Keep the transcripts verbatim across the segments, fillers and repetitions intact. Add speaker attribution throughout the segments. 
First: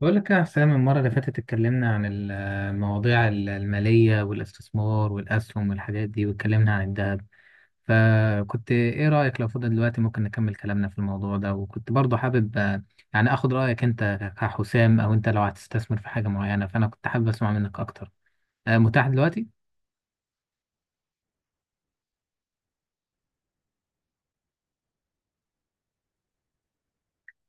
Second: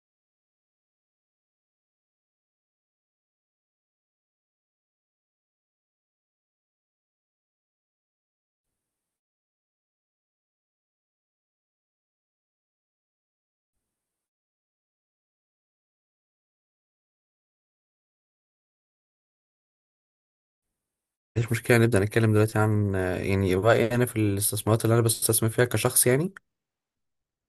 Speaker 1: بقول لك يا حسام، المرة اللي فاتت اتكلمنا عن ال- المواضيع ال- المالية والاستثمار والأسهم والحاجات دي، واتكلمنا عن الذهب. فكنت إيه رأيك لو فضل دلوقتي ممكن نكمل كلامنا في الموضوع ده؟ وكنت برضو حابب آه، يعني أخد رأيك أنت كحسام، أو أنت لو هتستثمر في حاجة معينة فأنا كنت حابب أسمع منك أكتر. آه، متاح دلوقتي؟
Speaker 2: مفيش مشكلة نبدأ نتكلم دلوقتي عن آه، يعني رأيي أنا في الاستثمارات اللي أنا بستثمر فيها كشخص يعني.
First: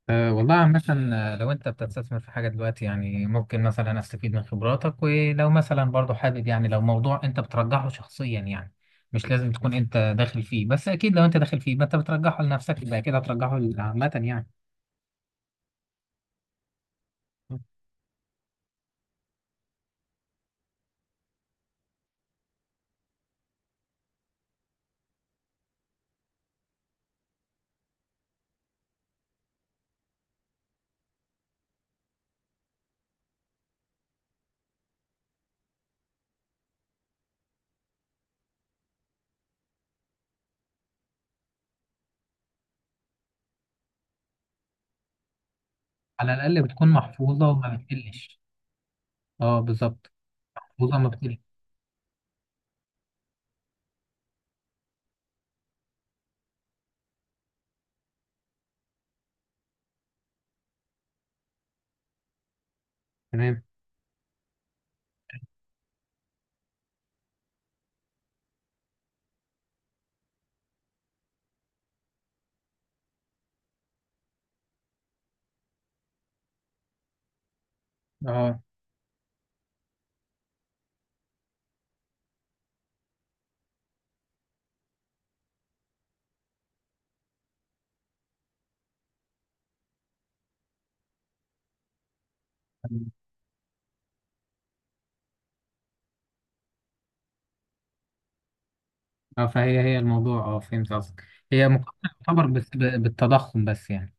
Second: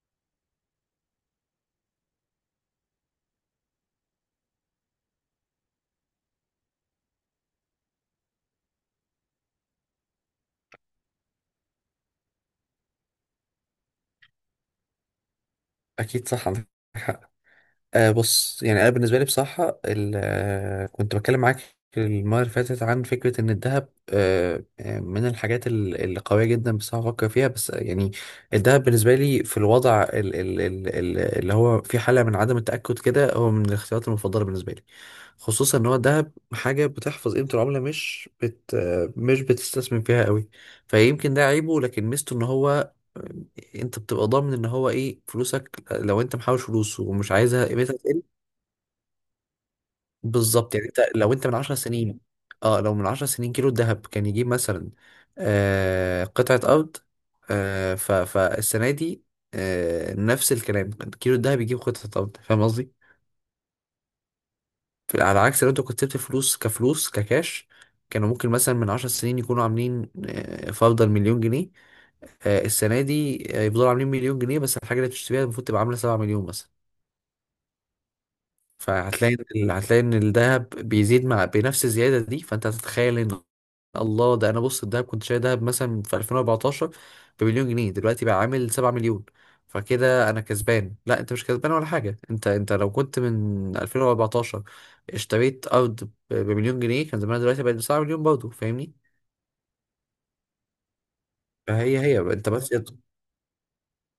Speaker 1: أه، والله عامة. آه، لو أنت بتستثمر في حاجة دلوقتي يعني ممكن مثلا أستفيد من خبراتك، ولو مثلا برضو حابب، يعني لو موضوع أنت بترجحه شخصيا، يعني مش لازم تكون أنت داخل فيه، بس أكيد لو أنت داخل فيه ما أنت بترجحه لنفسك يبقى كده هترجحه عامة يعني.
Speaker 2: أكيد صح، عندك حق. آه بص، يعني انا بالنسبه لي بصراحه ال- آه، كنت بتكلم معاك المره اللي فاتت عن فكره ان الذهب آه آه، من الحاجات ال- اللي قويه جدا بصراحه بفكر فيها، بس آه، يعني الذهب بالنسبه لي في الوضع ال ال ال ال اللي هو في حاله من عدم التاكد كده، هو من الاختيارات المفضله بالنسبه لي، خصوصا ان هو الذهب حاجه بتحفظ قيمه العمله، مش بت آه، مش بتستثمر فيها قوي. فيمكن ده عيبه، لكن ميزته ان هو انت بتبقى ضامن ان هو ايه فلوسك، لو
Speaker 1: على
Speaker 2: انت
Speaker 1: الأقل
Speaker 2: محوش
Speaker 1: بتكون
Speaker 2: فلوس ومش
Speaker 1: محفوظة
Speaker 2: عايزها
Speaker 1: وما
Speaker 2: قيمتها تقل.
Speaker 1: بتقلش. أه، بالظبط.
Speaker 2: بالظبط يعني
Speaker 1: محفوظة
Speaker 2: انت
Speaker 1: ما
Speaker 2: لو
Speaker 1: بتقلش.
Speaker 2: انت من عشر سنين. اه لو من عشر سنين كيلو الذهب كان يجيب مثلا آه قطعة أرض، آه ف فالسنة دي آه نفس الكلام، كيلو الذهب يجيب قطعة أرض. فاهم قصدي؟
Speaker 1: تمام.
Speaker 2: ف- على عكس لو انت كنت سبت الفلوس كفلوس ككاش، كانوا ممكن مثلا من عشر سنين يكونوا عاملين آه، فرضا مليون جنيه. آه، السنة دي آه، يفضلوا عاملين مليون جنيه، بس الحاجة اللي بتشتريها المفروض تبقى عاملة سبعة مليون مثلا.
Speaker 1: أه،
Speaker 2: فهتلاقي إن ال- هتلاقي ان الذهب بيزيد مع بنفس الزياده دي، فانت هتتخيل ان الله، ده انا بص الذهب كنت شايل ذهب مثلا في ألفين وأربعة عشر بمليون جنيه دلوقتي بقى عامل سبعة مليون، فكده انا كسبان. لا، انت مش كسبان ولا حاجه، انت انت لو كنت من ألفين وأربعتاشر اشتريت ارض ب- بمليون جنيه كان زمانها دلوقتي بقت ب سبعة مليون برضه، فاهمني؟
Speaker 1: أه. فهي هي الموضوع. أه، فهمت قصدك. هي
Speaker 2: فهي
Speaker 1: مقارنة
Speaker 2: هي،
Speaker 1: تعتبر
Speaker 2: انت
Speaker 1: بس-
Speaker 2: بس.
Speaker 1: بالتضخم بس يعني.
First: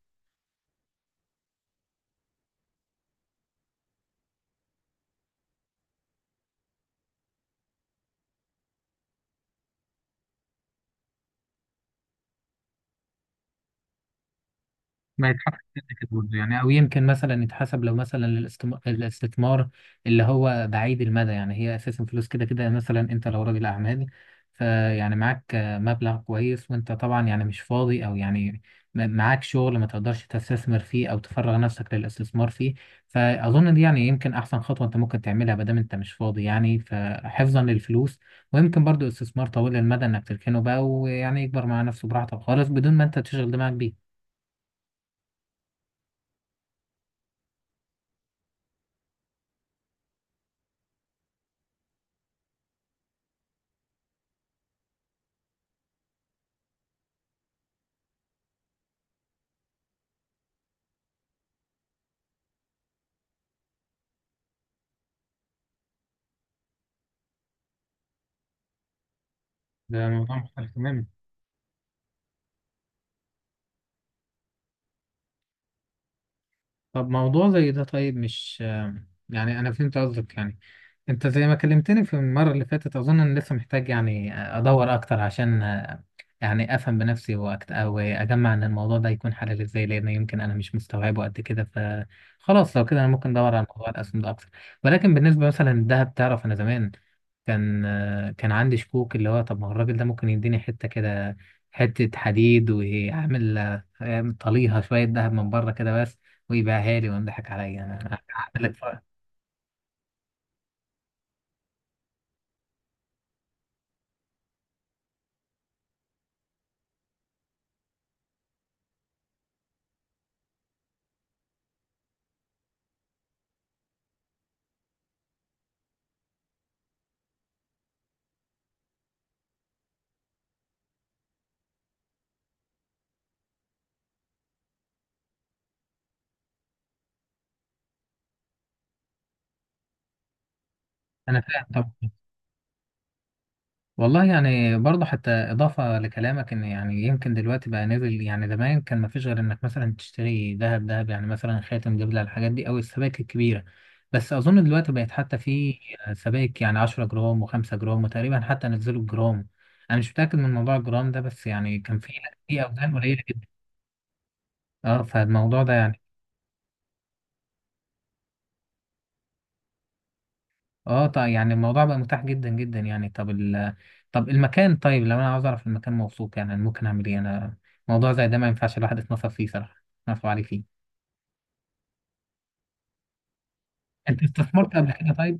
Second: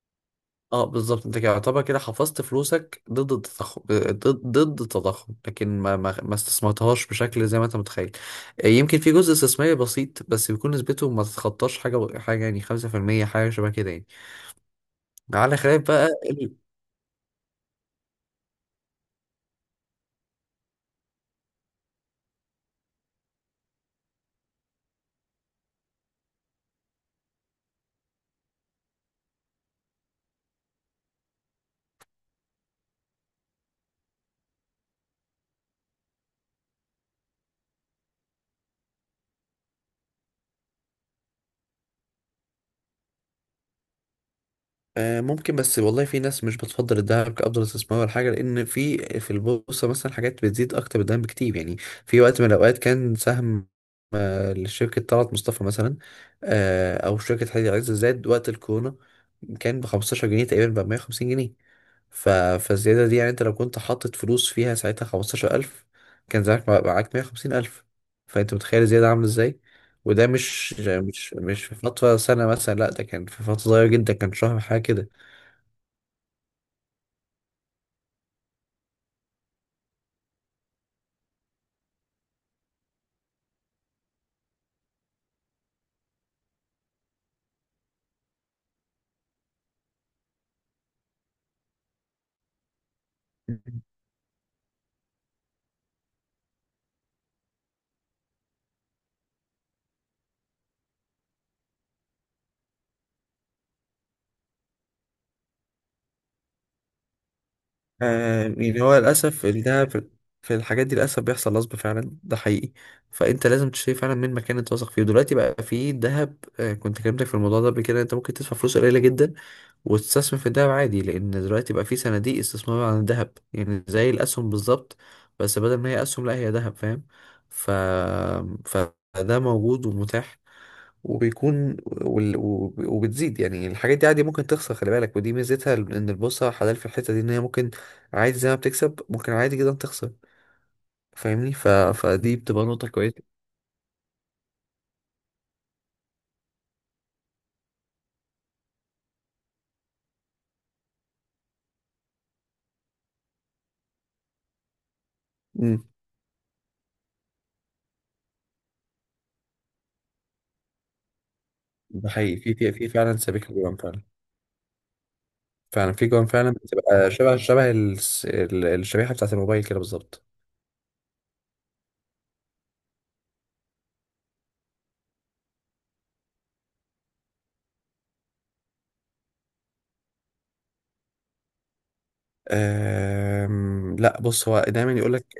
Speaker 2: اه بالظبط، انت كده يعتبر كده حفظت فلوسك ضد التضخم، ضد ضد التضخم، لكن ما ما ما استثمرتهاش بشكل زي ما انت متخيل. آه، يمكن في جزء استثماري بسيط، بس بيكون نسبته ما تتخطاش حاجه حاجه يعني خمسة في المية، حاجه شبه كده يعني،
Speaker 1: ما يتحسب
Speaker 2: على خلاف
Speaker 1: كده
Speaker 2: بقى
Speaker 1: كده برضه
Speaker 2: ال-
Speaker 1: يعني، او يمكن مثلا يتحسب لو مثلا الاستم- الاستثمار اللي هو بعيد المدى. يعني هي اساسا فلوس كده كده، مثلا انت لو راجل اعمال فيعني معاك آه، مبلغ كويس، وانت طبعا يعني مش فاضي، او يعني م- معاك شغل ما تقدرش تستثمر فيه او تفرغ نفسك للاستثمار فيه. فاظن دي يعني يمكن احسن خطوة انت ممكن تعملها ما دام انت مش فاضي يعني، فحفظا للفلوس، ويمكن برضو استثمار طويل المدى، انك تركنه بقى ويعني يكبر مع نفسه براحتك خالص بدون ما انت تشغل دماغك بيه.
Speaker 2: آه، ممكن، بس والله في ناس مش بتفضل الذهب كأفضل استثمار ولا حاجه، لان في في البورصه مثلا حاجات بتزيد اكتر من الذهب بكتير يعني. في وقت من الاوقات كان سهم لشركة طلعت مصطفى مثلا، آه، أو شركة حديد عز زاد وقت الكورونا كان ب خمسة عشر جنيها تقريبا بقى مية وخمسين جنيه. ف... فالزيادة دي يعني، أنت لو كنت حاطط فلوس فيها ساعتها خمستاشر الف، كان زمانك مع- معاك مية وخمسين الف. فأنت متخيل الزيادة عاملة إزاي؟
Speaker 1: ده
Speaker 2: وده
Speaker 1: موضوع مختلف
Speaker 2: مش
Speaker 1: تماما.
Speaker 2: مش مش في فترة سنة مثلا، لا ده كان في فترة صغيرة جدا، كان شهر حاجة كده.
Speaker 1: طب موضوع زي ده طيب مش يعني، أنا فهمت قصدك يعني. أنت زي ما كلمتني في المرة اللي فاتت أظن أنا لسه محتاج يعني أدور أكتر عشان يعني أفهم بنفسي، وأكت- أو أجمع إن الموضوع ده يكون حلال إزاي، لأن يمكن أنا مش مستوعبه قد كده. فخلاص لو كده أنا ممكن أدور على موضوع الأسهم ده أكتر. ولكن بالنسبة مثلا للذهب، تعرف أنا زمان كان آه، كان عندي شكوك، اللي هو طب ما هو الراجل ده ممكن يديني حتة كده، حتة حديد ويعمل آه، يعمل طليها شوية ذهب من بره كده بس، ويبيعها لي ويضحك عليا
Speaker 2: آه يعني هو
Speaker 1: أنا.
Speaker 2: للأسف إن ده في، في الحاجات دي للأسف بيحصل نصب فعلا، ده حقيقي. فأنت لازم تشتري فعلا من مكان أنت واثق فيه. دلوقتي بقى في دهب، آه كنت كلمتك في الموضوع ده قبل كده، أنت ممكن تدفع فلوس قليلة جدا واستثمر في الذهب عادي، لان دلوقتي بقى في صناديق استثمار عن الذهب يعني زي الاسهم بالظبط، بس بدل ما هي اسهم لا هي ذهب، فاهم؟ ف فده موجود ومتاح، وبيكون وال... وب- وبتزيد يعني. الحاجات دي عادي ممكن تخسر، خلي بالك، ودي ميزتها ان البورصه حلال في الحته دي، ان هي ممكن عادي زي ما بتكسب، ممكن عادي جدا تخسر.
Speaker 1: أنا
Speaker 2: فاهمني؟
Speaker 1: فاهم
Speaker 2: ف...
Speaker 1: طبعا.
Speaker 2: فدي بتبقى نقطه كويسه.
Speaker 1: والله يعني برضه، حتى إضافة لكلامك، إن يعني يمكن دلوقتي بقى نزل. يعني زمان كان مفيش غير إنك مثلا تشتري ذهب ذهب، يعني مثلا خاتم، دبلة، الحاجات دي أو السبائك الكبيرة. بس أظن دلوقتي بقت حتى في
Speaker 2: امم
Speaker 1: سبائك يعني عشرة جرام وخمسة جرام، وتقريبا حتى نزلوا الجرام. أنا مش متأكد من موضوع الجرام ده، بس يعني كان
Speaker 2: ده
Speaker 1: في
Speaker 2: حقيقي، في
Speaker 1: في
Speaker 2: في في
Speaker 1: أوزان
Speaker 2: فعلا
Speaker 1: قليلة جدا.
Speaker 2: سبيكة جدا فعلا،
Speaker 1: أه، فالموضوع ده
Speaker 2: فعلا
Speaker 1: يعني.
Speaker 2: في جوان فعلا، بتبقى شبه شبه الس- ال- الشريحة بتاعت الموبايل كده بالظبط.
Speaker 1: اه طيب، يعني الموضوع بقى متاح جدا جدا يعني. طب ال... طب المكان. طيب لو انا عاوز اعرف المكان موثوق، يعني أنا ممكن اعمل ايه؟ انا موضوع زي ده ما ينفعش الواحد يتنصف فيه صراحه، يتنصف عليه فيه.
Speaker 2: أم... لا
Speaker 1: انت
Speaker 2: بص، هو
Speaker 1: استثمرت قبل
Speaker 2: دايما
Speaker 1: كده
Speaker 2: يقول لك
Speaker 1: طيب؟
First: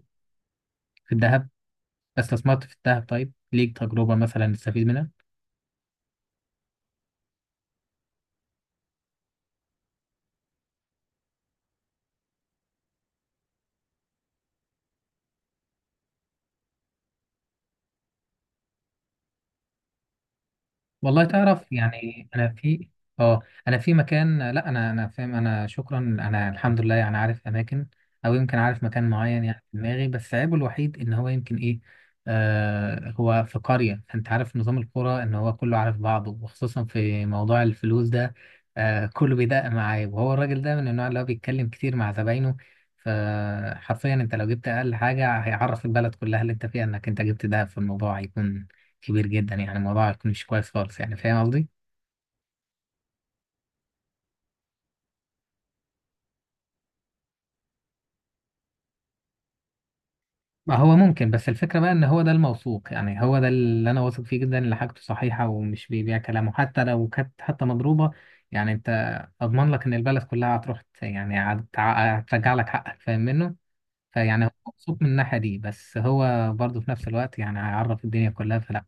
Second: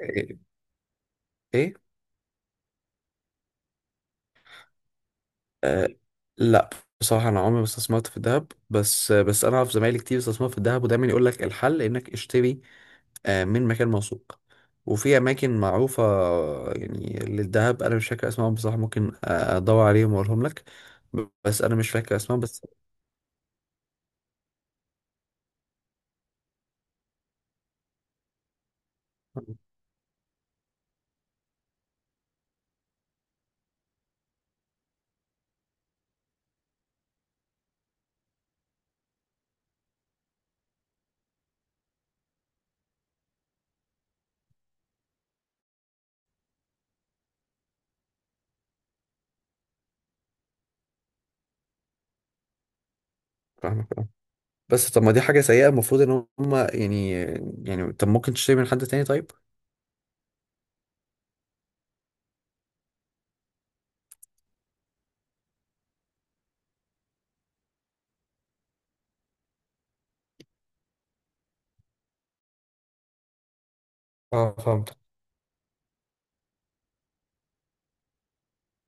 Speaker 1: في الذهب؟
Speaker 2: ايه.
Speaker 1: استثمرت في الذهب طيب، ليك تجربه مثلا تستفيد منها؟
Speaker 2: أه... لا بصراحة أنا عمري ما استثمرت في الذهب، بس بس أنا أعرف زمايلي كتير استثمروا في الذهب، ودايما يقول لك الحل إنك اشتري آه، من مكان موثوق وفي أماكن معروفة. يعني للذهب أنا مش فاكر أسمائهم بصراحة، ممكن أدور عليهم وأقولهم لك،
Speaker 1: والله
Speaker 2: بس
Speaker 1: تعرف،
Speaker 2: أنا مش فاكر
Speaker 1: يعني
Speaker 2: أسمائهم
Speaker 1: انا
Speaker 2: بس.
Speaker 1: في اه انا في مكان، لا انا انا فاهم، انا شكرا، انا الحمد لله يعني عارف اماكن، او يمكن عارف مكان معين يعني في دماغي، بس عيبه الوحيد ان هو يمكن ايه، آه هو في قرية، فانت عارف نظام القرى ان هو كله عارف بعضه، وخصوصا في موضوع الفلوس ده. آه كله بيدق معاه، وهو الراجل ده من النوع اللي هو بيتكلم كتير مع زباينه، فحرفيا انت لو جبت اقل حاجة هيعرف البلد كلها اللي انت فيها انك انت جبت ده، في الموضوع هيكون كبير جدا، يعني الموضوع هيكون مش كويس خالص يعني. فاهم قصدي؟
Speaker 2: فاهمك، بس طب ما دي حاجة سيئة، المفروض ان هم يعني، يعني طب ممكن تشتري من حد تاني طيب.
Speaker 1: ما هو ممكن، بس الفكرة بقى إن هو ده الموثوق، يعني هو ده اللي أنا واثق فيه جدا إن حاجته صحيحة ومش بيبيع كلامه حتى لو كانت حتى مضروبة. يعني أنت أضمن لك إن البلد كلها هتروح ت- يعني هت- هترجع لك حقك. فاهم منه؟ فيعني هو
Speaker 2: اه فهمت.
Speaker 1: مبسوط من الناحية دي، بس هو برضه في نفس الوقت يعني هيعرف الدنيا كلها، فلا.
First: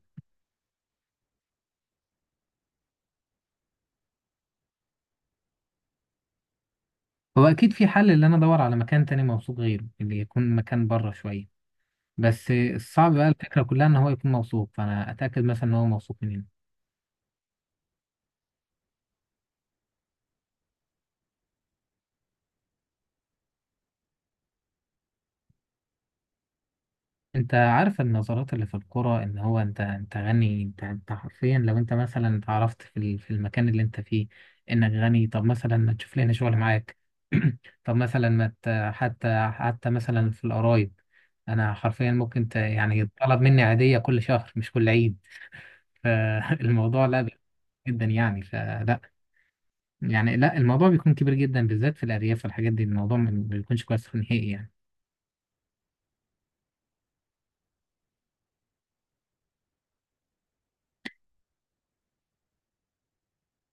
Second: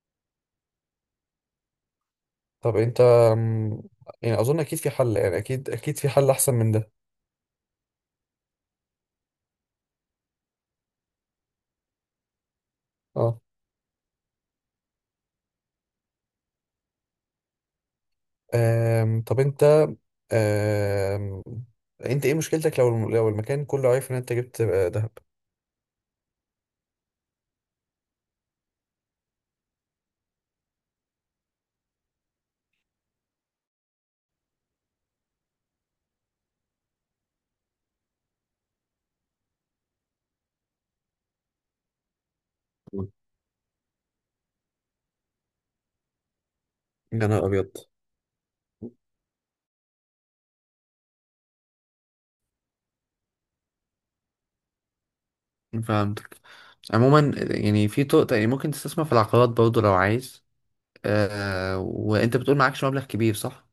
Speaker 2: طب انت أم، يعني اظن اكيد في حل، يعني اكيد اكيد في حل احسن من ده.
Speaker 1: هو أكيد في حل إن أنا أدور على مكان تاني موثوق غيره، اللي يكون مكان بره شوية. بس الصعب بقى
Speaker 2: اه
Speaker 1: الفكرة كلها إن هو يكون موثوق، فأنا أتأكد مثلا إن هو موثوق مني.
Speaker 2: أم، طب انت أم، انت ايه مشكلتك لو الم- لو المكان كله عارف ان انت جبت آه، دهب؟
Speaker 1: انت عارف النظرات اللي في الكرة، ان هو انت انت غني، انت انت حرفيا لو انت مثلا اتعرفت في ال- في المكان اللي انت فيه انك غني، طب مثلا ما تشوف لنا شغل معاك. طب مثلا ما ت- حتى حتى مثلا في القرايب انا حرفيا ممكن ت... يعني طلب مني عادية كل شهر مش كل عيد. فالموضوع لا
Speaker 2: يا
Speaker 1: بي-
Speaker 2: نهار ابيض!
Speaker 1: جدا يعني، فلا. يعني لا الموضوع بيكون كبير جدا بالذات في الارياف والحاجات دي، الموضوع ما بيكونش كويس نهائي يعني.
Speaker 2: فهمتك. عموما يعني في طرق، يعني ممكن تستثمر في العقارات برضو لو عايز. آه وانت بتقول معكش مبلغ كبير، صح؟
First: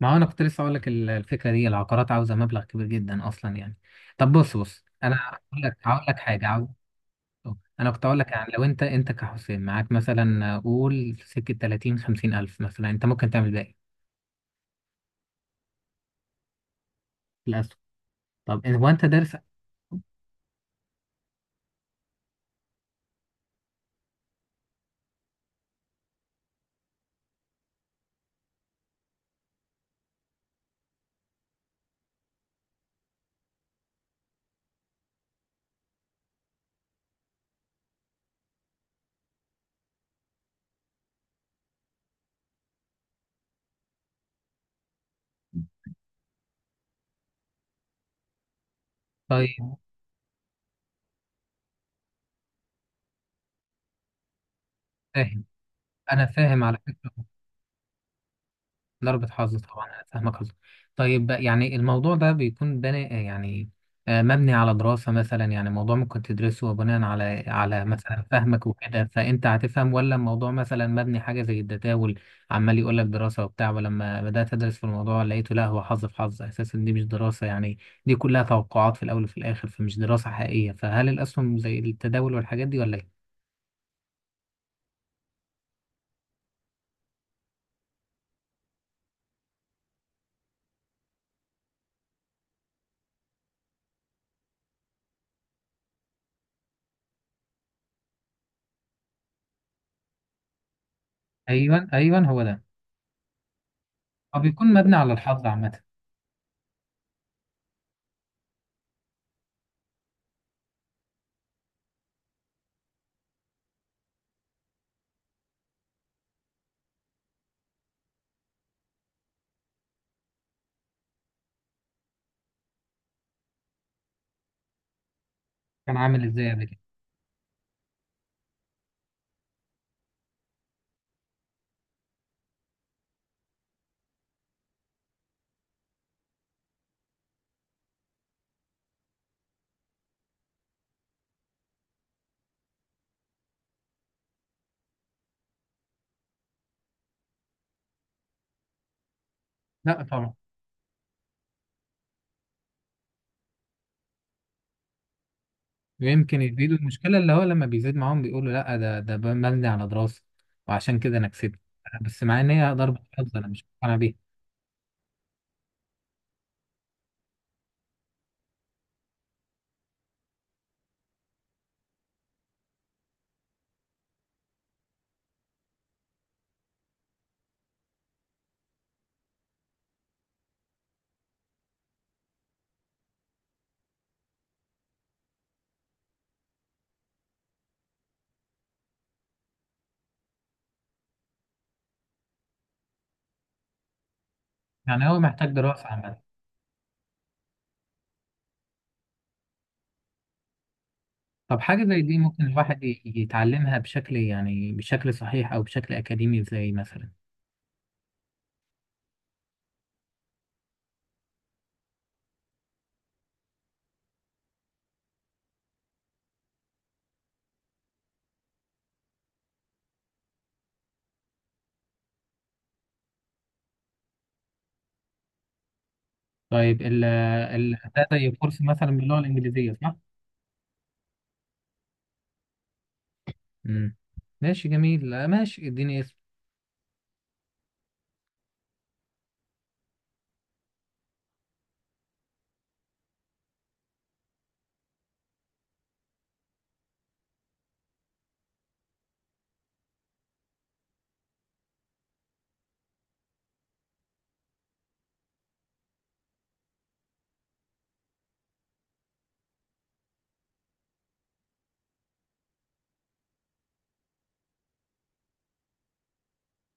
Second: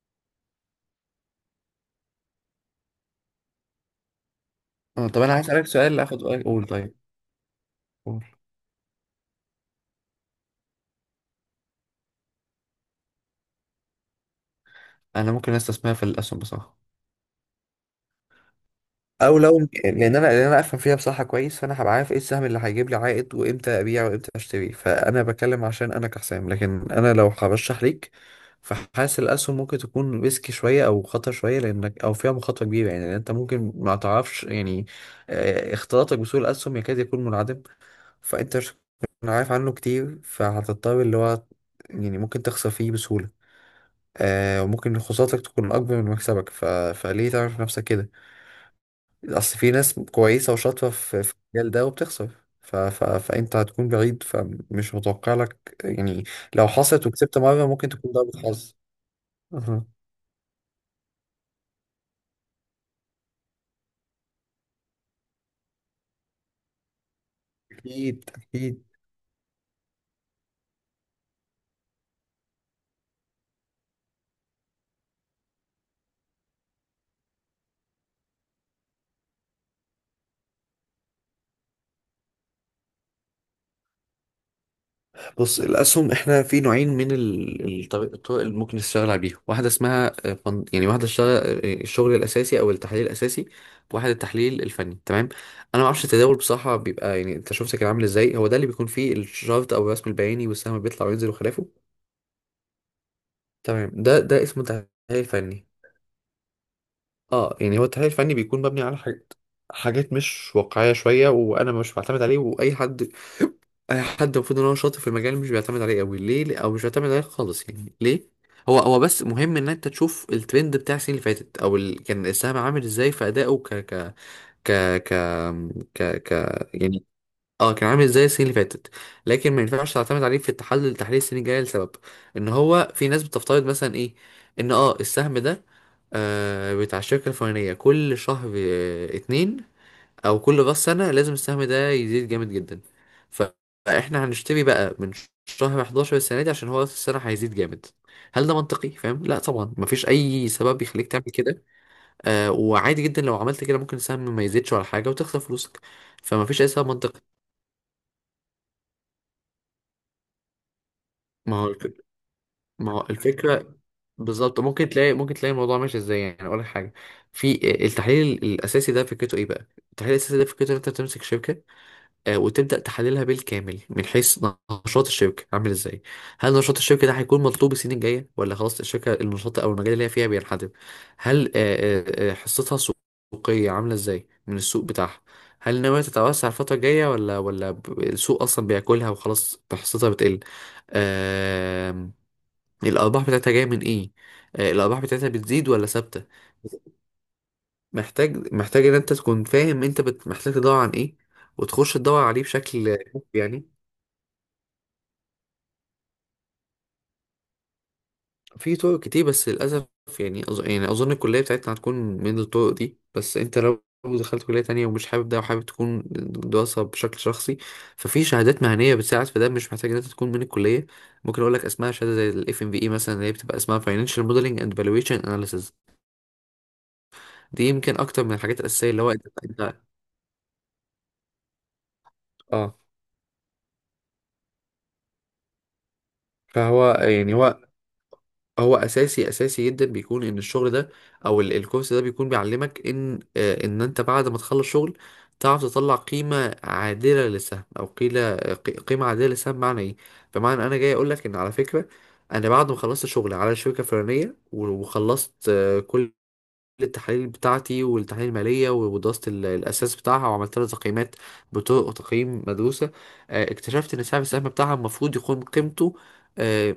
Speaker 1: ما هو انا كنت لسه اقول لك ال- الفكره دي، العقارات عاوزه مبلغ كبير جدا اصلا يعني. طب بص بص
Speaker 2: آه
Speaker 1: انا
Speaker 2: طب انا عايز
Speaker 1: هقول
Speaker 2: اسألك
Speaker 1: لك
Speaker 2: سؤال،
Speaker 1: هقول لك
Speaker 2: اخد رأيك،
Speaker 1: حاجه،
Speaker 2: قول
Speaker 1: عاوز
Speaker 2: طيب.
Speaker 1: انا كنت اقول لك يعني لو انت انت كحسين معاك مثلا قول سكه تلاتين خمسين الف مثلا، انت ممكن تعمل باقي
Speaker 2: انا ممكن استثمرها في الاسهم بصراحه،
Speaker 1: في الاسهم. طب إن- هو انت دارس؟
Speaker 2: او لو لان انا لان انا افهم فيها بصراحه كويس، فانا هبقى عارف ايه السهم اللي هيجيب لي عائد، وامتى ابيع وامتى اشتري. فانا بتكلم عشان انا كحسام، لكن انا لو هرشح ليك، فحاسس الاسهم ممكن تكون ريسكي شويه او خطر شويه، لانك او فيها مخاطره كبيره يعني، لأن انت ممكن ما تعرفش يعني. آه، اختلاطك بسوق الاسهم يكاد يكون منعدم، فانت مش هتكون عارف عنه كتير، فهتضطر اللي هو يعني ممكن تخسر فيه بسهوله. آه وممكن خسارتك تكون اكبر من مكسبك. ف... فليه تعرف نفسك كده؟ اصل في
Speaker 1: طيب
Speaker 2: ناس كويسه وشاطره في في المجال ده وبتخسر. ف... ف... فانت هتكون بعيد، فمش متوقع
Speaker 1: فاهم.
Speaker 2: لك يعني.
Speaker 1: انا فاهم
Speaker 2: لو
Speaker 1: على
Speaker 2: حصلت
Speaker 1: فكره.
Speaker 2: وكسبت مره ممكن تكون ضربة حظ.
Speaker 1: ضربة حظ
Speaker 2: أها.
Speaker 1: طبعا، أنا فاهمك قصدك. طيب يعني الموضوع ده بيكون بني يعني، آه، مبني على دراسة مثلا، يعني موضوع ممكن تدرسه بناء على على مثلا
Speaker 2: اكيد
Speaker 1: فهمك
Speaker 2: اكيد.
Speaker 1: وكده فأنت هتفهم، ولا الموضوع مثلا مبني حاجة زي التداول، عمال يقول لك دراسة وبتاع، ولما بدأت أدرس في الموضوع لقيته لا هو حظ في حظ أساسا، دي مش دراسة يعني، دي كلها توقعات في الأول وفي الآخر، فمش دراسة حقيقية. فهل الأسهم زي التداول والحاجات دي ولا إيه؟
Speaker 2: بص الاسهم، احنا في نوعين من ال- الطريق- الطرق اللي ممكن تشتغل عليها، واحده اسمها آه، فن- يعني واحده اشتغل آه، الشغل الاساسي او التحليل الاساسي، واحد التحليل الفني تمام. انا ما اعرفش التداول بصراحه، بيبقى يعني انت شفت كان عامل ازاي، هو ده اللي بيكون فيه الشارت او الرسم البياني والسهم بيطلع وينزل وخلافه.
Speaker 1: أيوه أيوه، هو ده.
Speaker 2: تمام ده
Speaker 1: هو
Speaker 2: ده اسمه
Speaker 1: بيكون مبني على
Speaker 2: تحليل
Speaker 1: الحظ
Speaker 2: فني.
Speaker 1: عامة.
Speaker 2: اه يعني هو التحليل الفني بيكون مبني على حاجات، حاجات مش واقعية شوية، وأنا مش بعتمد عليه. وأي حد أي حد المفروض إن هو شاطر في المجال مش بيعتمد عليه أوي ليه، أو مش بيعتمد عليه خالص يعني ليه. هو هو بس مهم إن أنت تشوف الترند بتاع السنين اللي فاتت أو ال... كان السهم عامل إزاي في أدائه ك ك ك ك
Speaker 1: كان
Speaker 2: ك
Speaker 1: عامل
Speaker 2: ك
Speaker 1: إزاي قبل كده؟
Speaker 2: يعني. اه كان عامل زي السنين اللي فاتت، لكن ما ينفعش تعتمد عليه في التحلل تحليل السنين الجايه، لسبب ان هو في ناس بتفترض مثلا ايه ان اه السهم ده آه بتاع الشركه الفلانيه كل شهر آه اتنين، او كل راس سنه لازم السهم ده يزيد جامد جدا. ف- فاحنا هنشتري بقى من شهر احد عشر السنه دي عشان هو راس السنه هيزيد جامد. هل ده منطقي فاهم؟ لا طبعا،
Speaker 1: لا
Speaker 2: مفيش
Speaker 1: طبعا.
Speaker 2: اي سبب يخليك تعمل كده. آه وعادي جدا لو عملت كده ممكن السهم ما يزيدش ولا حاجه وتخسر فلوسك،
Speaker 1: ويمكن
Speaker 2: فمفيش اي
Speaker 1: يزيدوا،
Speaker 2: سبب
Speaker 1: المشكلة اللي
Speaker 2: منطقي.
Speaker 1: هو لما بيزيد معاهم بيقولوا لا، ده ده مبني على دراسة وعشان كده أنا
Speaker 2: ما
Speaker 1: كسبت،
Speaker 2: هو
Speaker 1: بس مع إن هي
Speaker 2: ما
Speaker 1: ضربة
Speaker 2: هو
Speaker 1: حظ أنا مش
Speaker 2: الفكرة
Speaker 1: مقتنع بيها.
Speaker 2: بالظبط، ممكن تلاقي ممكن تلاقي الموضوع ماشي ازاي. يعني اقول لك حاجة، في التحليل الاساسي ده فكرته ايه بقى؟ التحليل الاساسي ده فكرته ان انت بتمسك شركة آه، وتبدأ تحللها بالكامل، من حيث نشاط الشركة عامل ازاي؟ هل نشاط الشركة ده هيكون مطلوب السنين الجاية ولا خلاص الشركة، النشاط او المجال اللي هي فيها بينحدر؟ هل آه، آه، آه، حصتها السوقية عاملة ازاي من السوق بتاعها؟ هل ناوية تتوسع الفترة الجاية ولا ولا ب- السوق أصلا بياكلها وخلاص حصتها بتقل؟ آم، الارباح بتاعتها جايه من ايه، آه، الارباح
Speaker 1: يعني هو
Speaker 2: بتاعتها
Speaker 1: محتاج
Speaker 2: بتزيد ولا
Speaker 1: دراسة عملية.
Speaker 2: ثابته؟ محتاج محتاج ان انت تكون فاهم، انت بت... محتاج تدور عن ايه
Speaker 1: طب حاجة
Speaker 2: وتخش
Speaker 1: زي دي
Speaker 2: تدور عليه
Speaker 1: ممكن الواحد
Speaker 2: بشكل
Speaker 1: ي-
Speaker 2: يعني.
Speaker 1: يتعلمها بشكل يعني بشكل صحيح أو بشكل أكاديمي إزاي مثلا؟
Speaker 2: في طرق كتير بس للاسف، يعني أظ... يعني اظن الكليه بتاعتنا هتكون من الطرق دي، بس انت لو دخلت كليه تانية ومش حابب ده وحابب تكون دراسه بشكل شخصي، ففي شهادات مهنيه بتساعد في ده، مش محتاج ان انت تكون من الكليه. ممكن اقول لك اسمها شهاده زي الاف ام في اي مثلا، اللي هي بتبقى اسمها فاينانشال موديلنج اند فالويشن اناليسيز.
Speaker 1: طيب ال
Speaker 2: دي
Speaker 1: ال
Speaker 2: يمكن
Speaker 1: ده
Speaker 2: اكتر
Speaker 1: زي
Speaker 2: من الحاجات
Speaker 1: كورس مثلا
Speaker 2: الاساسيه اللي هو
Speaker 1: باللغة
Speaker 2: انت
Speaker 1: الإنجليزية، صح؟
Speaker 2: اه.
Speaker 1: مم. ماشي جميل. لا، ماشي اديني.
Speaker 2: فهو يعني هو هو اساسي اساسي جدا، بيكون ان الشغل ده او ال- الكورس ده بيكون بيعلمك ان آه، ان انت بعد ما تخلص شغل تعرف تطلع قيمه عادله للسهم، او قيله قي- قيمه عادله للسهم معنى ايه. بمعنى انا جاي اقول لك ان على فكره، انا بعد ما خلصت شغل على شركه فلانيه و- وخلصت آه، كل التحاليل بتاعتي والتحاليل المالية ودراسة ال- الأساس بتاعها وعملت لها تقييمات بطرق تقييم مدروسة، آه، اكتشفت إن سعر السهم بتاعها المفروض يكون قيمته آه،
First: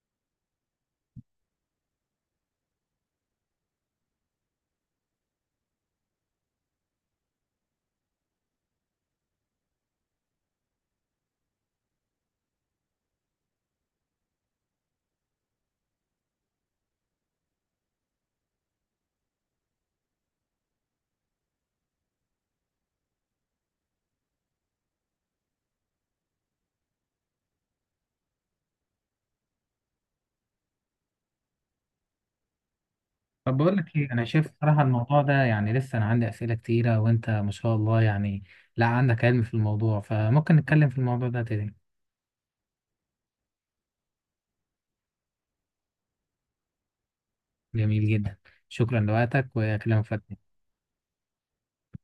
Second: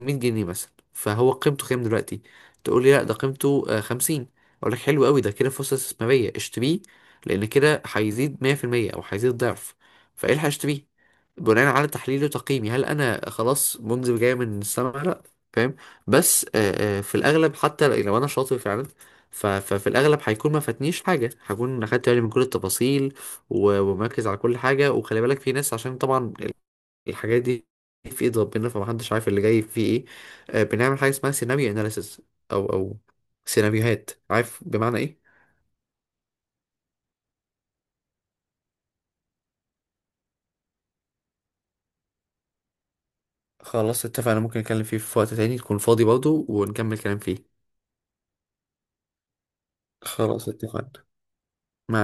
Speaker 2: ميه جنيه مثلا، فهو قيمته كام دلوقتي؟ تقول لي لا ده قيمته آه، خمسين، اقول لك حلو قوي ده كده فرصه استثماريه، اشتريه، لان كده هيزيد ميه في الميه او هيزيد ضعف. فايه اللي هشتريه بناء على تحليلي وتقييمي؟ هل انا خلاص منذ جاي من السما؟ لا، فاهم. بس آه، آه، في الاغلب حتى لو انا شاطر فعلا، ف- ففي الاغلب هيكون ما فاتنيش حاجه، هكون اخدت بالي من كل التفاصيل و- ومركز على كل حاجه. وخلي بالك في ناس، عشان طبعا الحاجات دي في ايد ربنا، فمحدش عارف اللي جاي فيه ايه. آه، بنعمل حاجه اسمها سيناريو اناليسيس او او
Speaker 1: طب بقول لك
Speaker 2: سيناريوهات،
Speaker 1: ايه، انا شايف
Speaker 2: عارف
Speaker 1: صراحة
Speaker 2: بمعنى
Speaker 1: الموضوع
Speaker 2: ايه.
Speaker 1: ده يعني لسه انا عندي اسئلة كتيرة، وانت ما شاء الله يعني لا عندك علم في الموضوع، فممكن نتكلم في الموضوع ده تاني.
Speaker 2: خلاص اتفقنا، ممكن نتكلم فيه في وقت تاني تكون فاضي برضه ونكمل كلام فيه.
Speaker 1: جميل جدا. شكرا لوقتك وكلام فتح.
Speaker 2: خلاص اتفقنا. مع